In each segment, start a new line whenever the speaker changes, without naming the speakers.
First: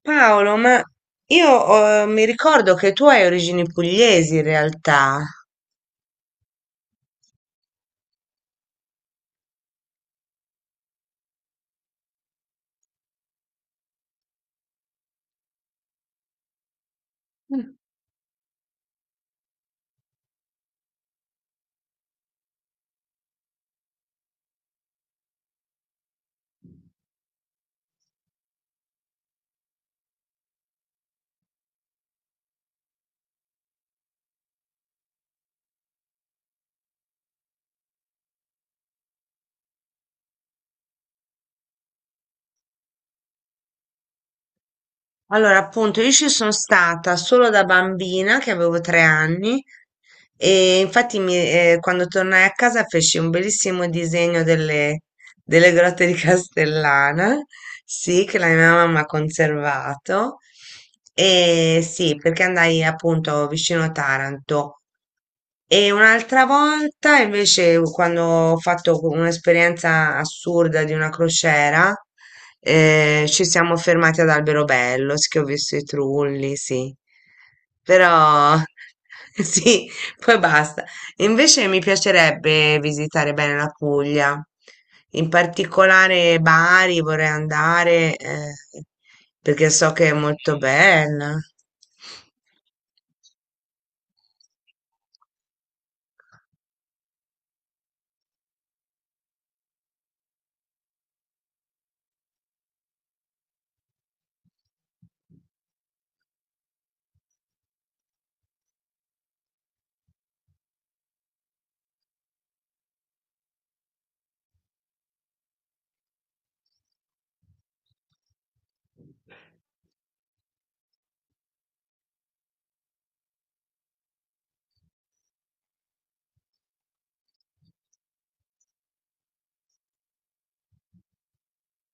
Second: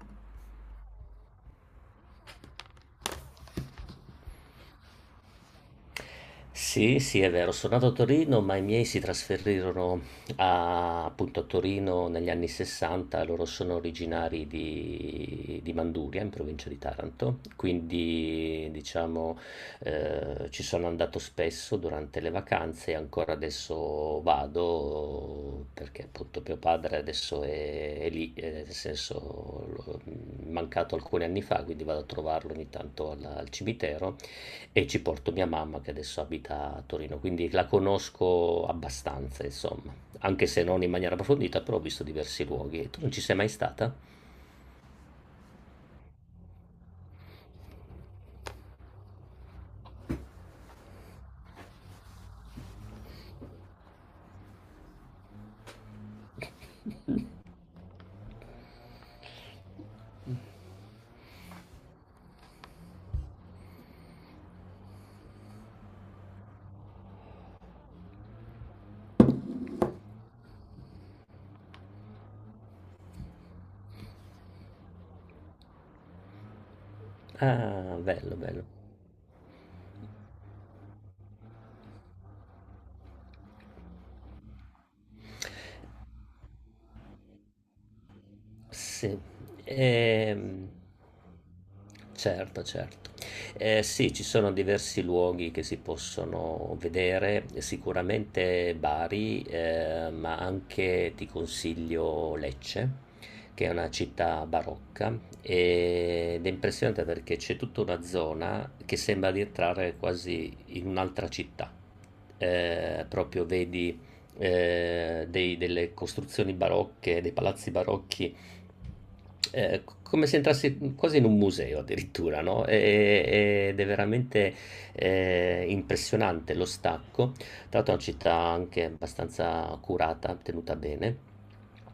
Paolo, ma io mi ricordo che tu hai origini pugliesi in realtà.
Sì, sì, è vero, sono nato a Torino, ma i miei si trasferirono appunto a Torino negli anni 60, loro sono originari di Manduria, in provincia di Taranto, quindi diciamo ci sono andato spesso durante le vacanze e ancora adesso vado perché appunto mio padre adesso è lì, nel senso l'ho mancato alcuni anni fa, quindi vado a trovarlo ogni tanto al cimitero. E ci porto mia mamma che adesso abita a Torino, quindi la conosco abbastanza, insomma, anche se non in maniera approfondita, però ho visto diversi luoghi. Tu non ci sei mai stata?
Allora, appunto, io ci sono stata solo da bambina, che avevo 3 anni, e infatti quando tornai a casa feci un bellissimo disegno delle grotte di Castellana, sì, che la mia mamma ha conservato, e sì, perché andai appunto vicino Taranto. E un'altra volta invece quando ho fatto un'esperienza assurda di una crociera, ci siamo fermati ad Alberobello, sì, che ho visto i trulli, sì.
Ah, bello,
Però
bello.
sì, poi basta. Invece mi piacerebbe visitare bene la Puglia, in particolare Bari vorrei andare,
Sì,
perché so che è molto
ehm,
bella.
certo, certo. Sì, ci sono diversi luoghi che si possono vedere, sicuramente Bari, ma anche ti consiglio Lecce, che è una città barocca ed è impressionante perché c'è tutta una zona che sembra di entrare quasi in un'altra città. Proprio vedi delle costruzioni barocche, dei palazzi barocchi come se entrasse quasi in un museo addirittura, no? Ed è veramente impressionante lo stacco. Tra l'altro è una città anche abbastanza curata, tenuta bene.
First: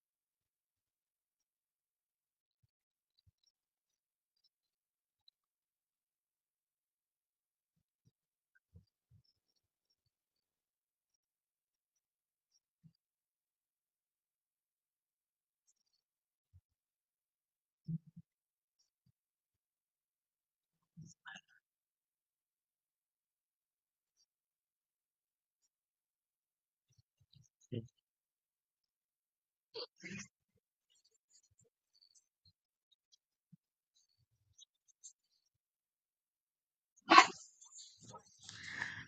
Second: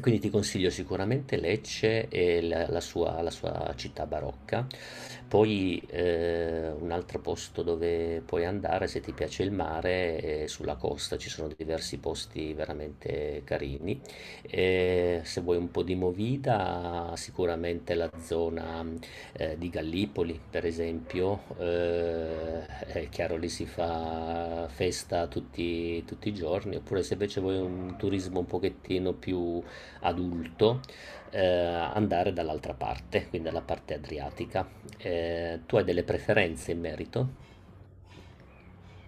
Quindi ti consiglio sicuramente Lecce e la sua città barocca. Poi un altro posto dove puoi andare, se ti piace il mare, è sulla costa, ci sono diversi posti veramente carini. E se vuoi un po' di movida, sicuramente la zona di Gallipoli, per esempio, è chiaro, lì si fa festa tutti, tutti i giorni, oppure se invece vuoi un turismo un pochettino più adulto, andare dall'altra parte, quindi dalla parte adriatica. Tu hai delle preferenze in merito?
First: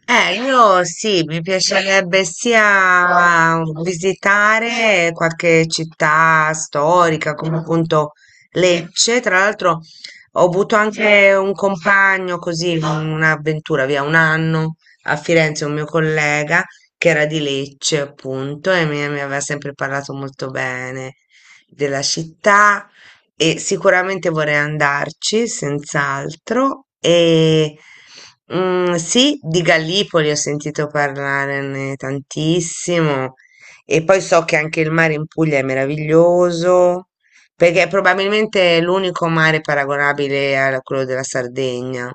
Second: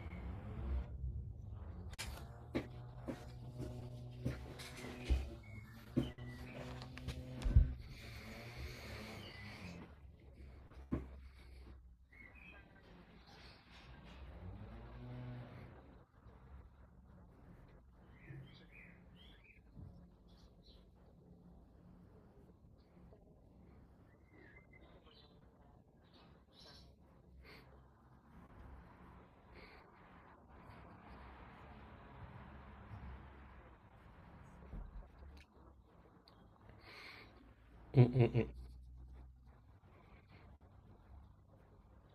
Io sì, mi piacerebbe sia visitare qualche città storica, come appunto Lecce. Tra l'altro ho avuto anche un compagno così, un'avventura via 1 anno a Firenze, un mio collega che era di Lecce appunto e mi aveva sempre parlato molto bene della città. E sicuramente vorrei andarci, senz'altro. E mm, sì, di Gallipoli ho sentito parlare tantissimo. E poi so che anche il mare in Puglia è meraviglioso, perché è
Mm, mm.
probabilmente l'unico mare paragonabile a quello della Sardegna.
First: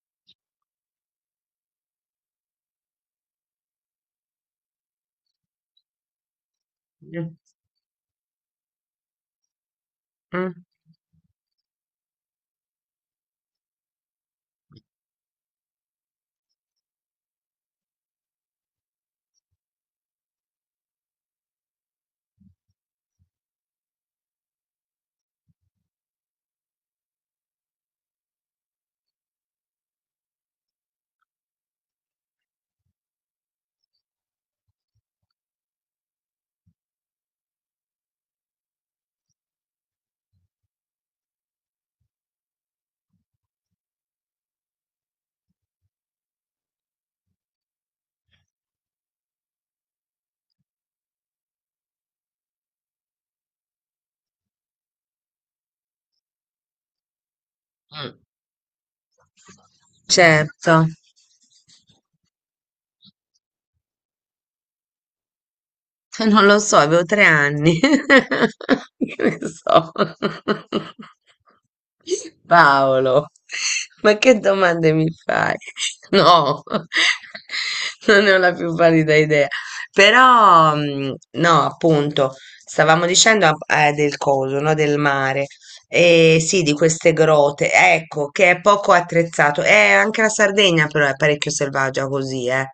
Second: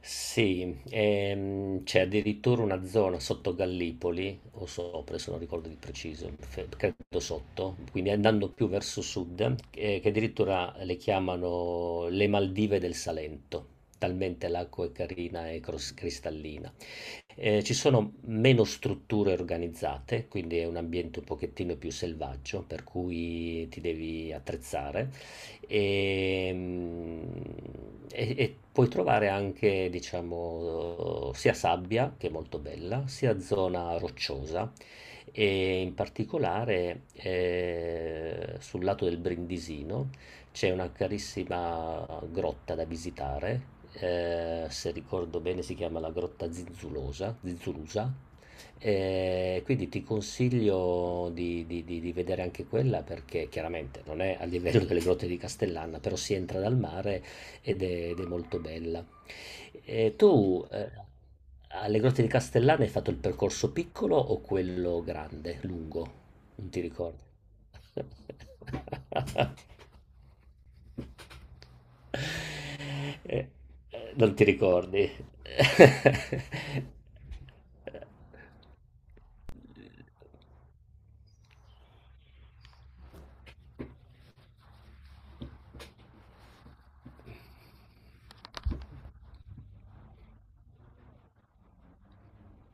Sì, c'è addirittura una zona sotto Gallipoli, o sopra, se non ricordo di preciso, credo
Mm.
sotto, quindi andando più verso sud, che addirittura le chiamano le Maldive del Salento, talmente l'acqua è carina e cristallina. Ci sono meno strutture organizzate, quindi è un ambiente un pochettino più selvaggio, per cui ti devi attrezzare e, e puoi trovare anche, diciamo, sia sabbia, che è molto bella, sia zona rocciosa, e in particolare sul lato del Brindisino c'è una carissima grotta da visitare. Se ricordo bene si chiama la grotta Zinzulosa, Zinzulusa. Quindi ti consiglio di vedere anche quella, perché chiaramente non è a livello delle grotte di Castellana, però si entra dal mare ed è,
Mm.
ed è molto bella. E tu,
Certo.
alle grotte di Castellana hai fatto il percorso piccolo o quello grande, lungo?
Non lo
Non
so,
ti
avevo
ricordo.
3 anni. Che ne so. Paolo,
Eh, eh,
ma
non
che
ti
domande mi
ricordi?
fai? No, non ne ho la più pallida idea. Però, mm, no, appunto, stavamo dicendo ah, del coso, no, del mare. E sì, di queste grotte, ecco, che è poco attrezzato. Anche la Sardegna però è parecchio selvaggia così, eh.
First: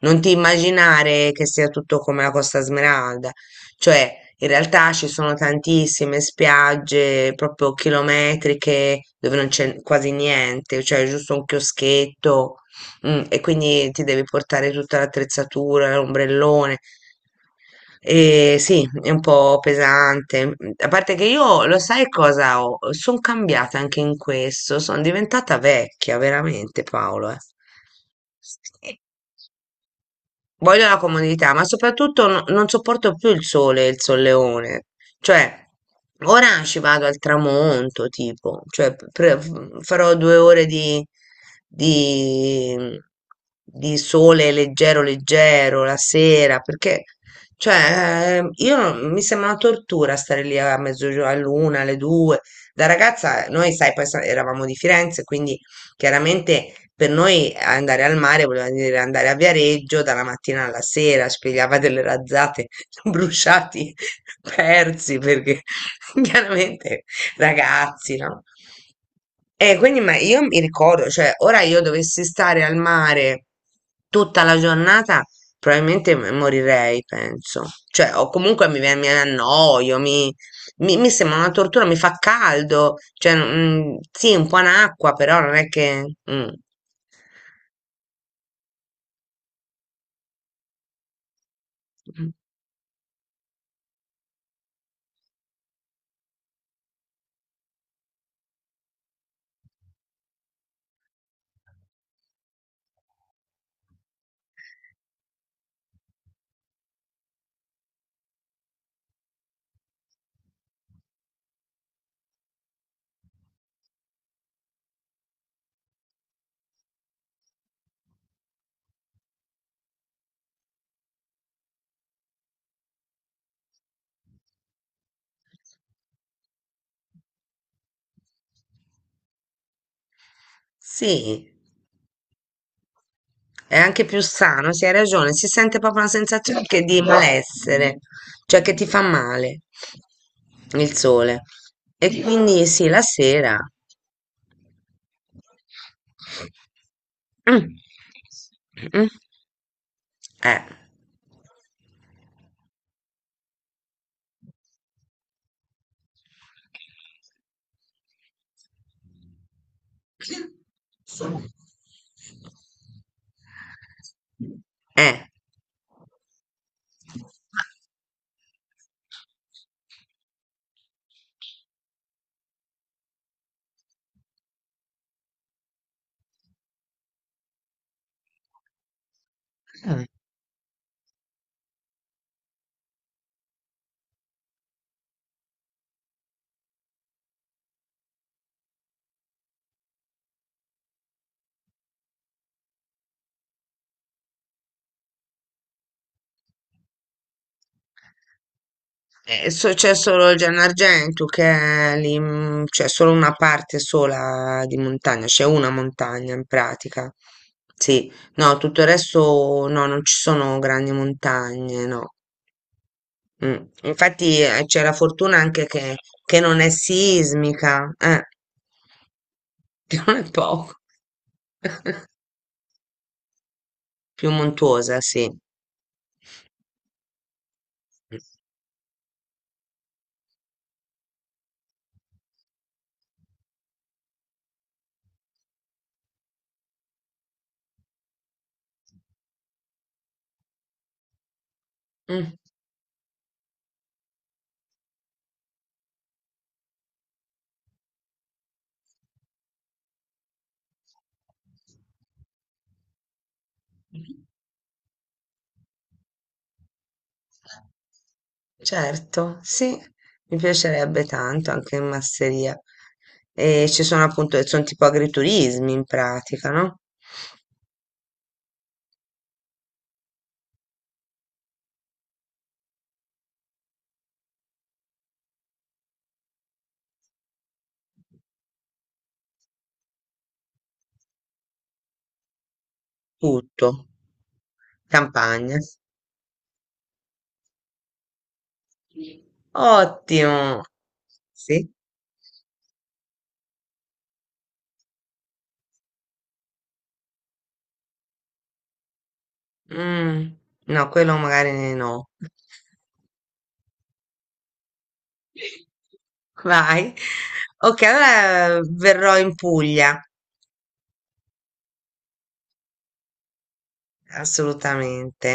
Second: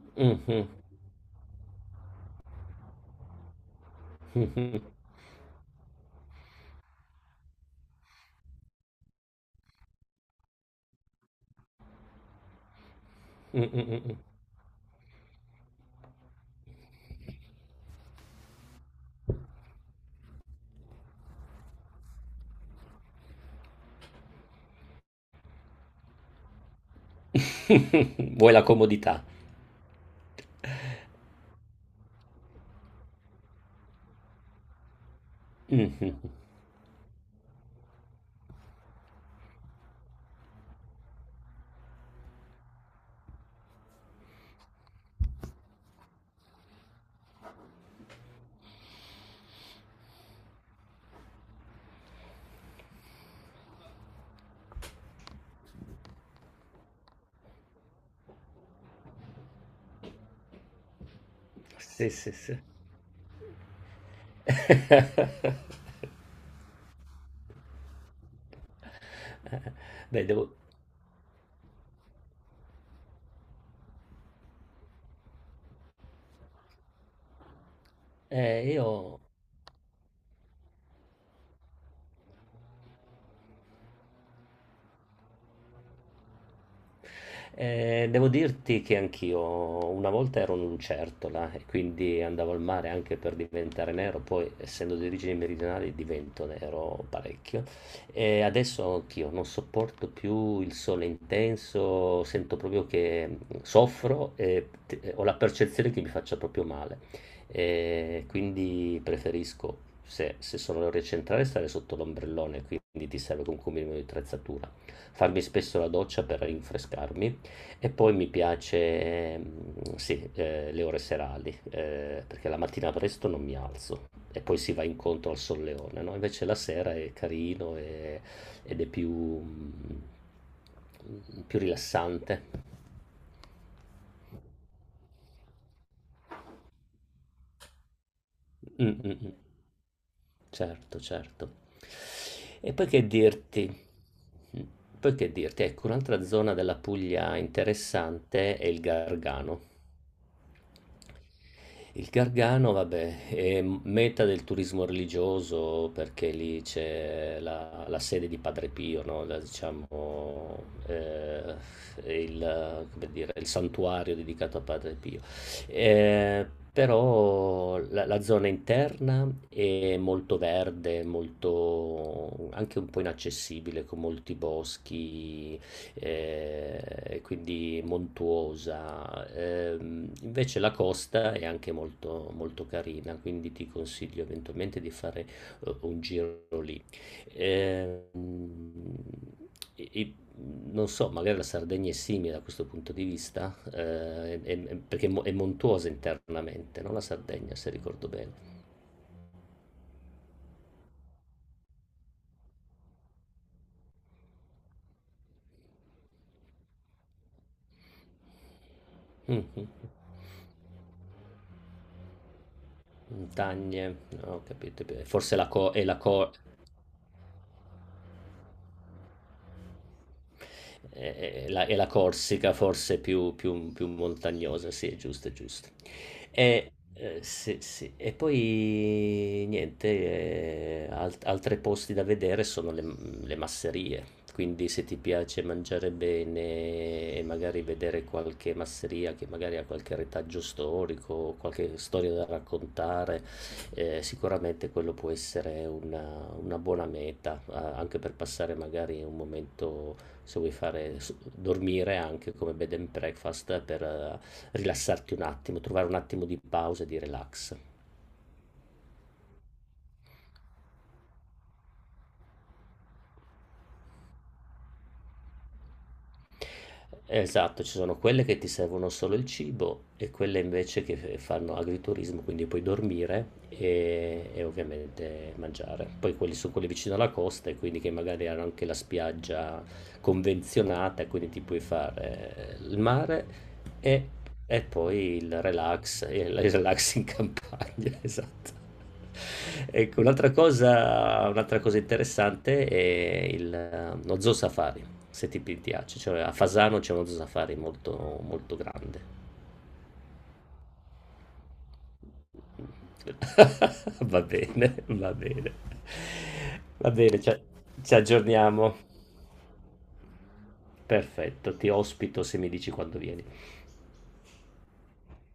Non ti
Mhm,
immaginare che sia tutto come la Costa Smeralda, cioè in
mhm.
realtà ci sono tantissime spiagge proprio chilometriche dove non c'è quasi niente, cioè giusto un chioschetto, mm, e
Mm,
quindi
mm,
ti
mm.
devi portare tutta l'attrezzatura, l'ombrellone. E sì, è un po' pesante. A parte che io, lo sai cosa ho? Sono cambiata anche in questo, sono diventata vecchia, veramente, Paolo. Eh.
Vuoi la comodità?
Voglio la comodità, ma soprattutto non sopporto più il sole e il solleone. Cioè,
Mhm.
ora ci vado al tramonto, tipo, cioè, farò 2 ore di, di sole leggero, leggero la sera, perché, cioè, io non- mi sembra una tortura stare lì a mezzogiorno, all'una, alle due. Da ragazza, noi, sai, eravamo di Firenze, quindi chiaramente per noi andare al mare voleva dire andare a Viareggio dalla mattina alla sera, spiegava delle
Sì, sì, sì.
razzate, bruciati, persi, perché chiaramente ragazzi, no?
Eh,
E quindi ma
Beh,
io
devo...
mi ricordo, cioè ora io dovessi stare al mare tutta la giornata, probabilmente morirei, penso. Cioè, o comunque mi
io
annoio, mi sembra una tortura, mi fa caldo, cioè, mm, sì, un po' in acqua, però non è che... Mm.
Devo dirti che anch'io una volta ero un'lucertola e quindi
Mm.
andavo al mare anche per diventare nero, poi essendo di origini meridionali divento nero parecchio. E adesso anch'io non sopporto più il sole intenso, sento proprio che soffro e ho la percezione che mi faccia proprio male. E quindi preferisco, se, se sono le ore centrali, stare sotto l'ombrellone, quindi ti serve comunque un minimo di attrezzatura, farmi spesso la doccia per rinfrescarmi, e poi mi piace, sì, le ore serali, perché la mattina presto non mi alzo e poi si va incontro al solleone, no? Invece la sera è carino ed è più,
Sì,
più rilassante.
è anche più sano, sì, hai ragione, si sente proprio una sensazione che di malessere, cioè che
Mm,
ti fa
mm, mm.
male il
Certo,
sole.
certo.
E quindi
E poi
sì, la
che
sera.
dirti? Poi che dirti? Ecco, un'altra zona della Puglia
Mm.
interessante è il
Mm.
Gargano.
Eh.
Il Gargano, vabbè, è meta del turismo religioso perché lì c'è la sede di Padre Pio, no? La, diciamo, eh, come dire, il santuario dedicato a Padre Pio.
Eh.
Eh, Però la zona interna è molto verde, molto, anche un po' inaccessibile, con molti boschi, quindi montuosa.
Mm.
Invece la costa è anche molto, molto carina, quindi ti consiglio eventualmente di fare un giro lì. Ehm, e non so, magari la Sardegna è simile da questo punto di vista, perché è è montuosa internamente, no? La Sardegna, se ricordo bene.
C'è solo il Gianargento che è lì, mm, c'è solo una parte sola di montagna, c'è una montagna in pratica. Sì, no, tutto il resto
Mhm.
no, non ci sono grandi montagne, no. Mm.
Montagne, no,
Infatti
ho
c'è
capito.
la
Forse
fortuna
la
anche
co- è la, co-
che non è sismica, che non è poco,
è la Corsica forse più
più
montagnosa, sì, è
montuosa,
giusto,
sì.
è giusto. Sì, sì. E poi niente, altri posti da vedere sono le masserie. Quindi se ti piace mangiare bene e magari vedere qualche masseria che magari ha qualche retaggio storico, qualche storia da
Mm.
raccontare, sicuramente quello può essere una buona meta, anche per passare magari un momento, se vuoi fare dormire anche come bed and breakfast, per rilassarti un attimo, trovare un attimo di pausa e di relax.
Certo, sì, mi piacerebbe tanto anche in masseria. E ci sono appunto, sono tipo agriturismi in pratica, no?
Esatto, ci sono quelle che ti servono solo il cibo, e quelle invece che fanno agriturismo, quindi puoi dormire e ovviamente mangiare. Poi quelli sono quelli vicino alla costa, e quindi che magari hanno anche la spiaggia convenzionata, quindi ti puoi fare il mare
Tutto,
e, e poi
campagna.
il relax in campagna, esatto. Ecco,
Ottimo!
un'altra
Sì?
cosa interessante è il, lo zoo safari, se ti piace. Cioè, a Fasano c'è uno safari molto, molto grande.
Mm, no, quello magari no.
Va bene, va bene. Va
Vai.
bene, ci
Ok,
ci
allora
aggiorniamo.
verrò in Puglia,
Perfetto, ti ospito se mi dici quando vieni.
assolutamente.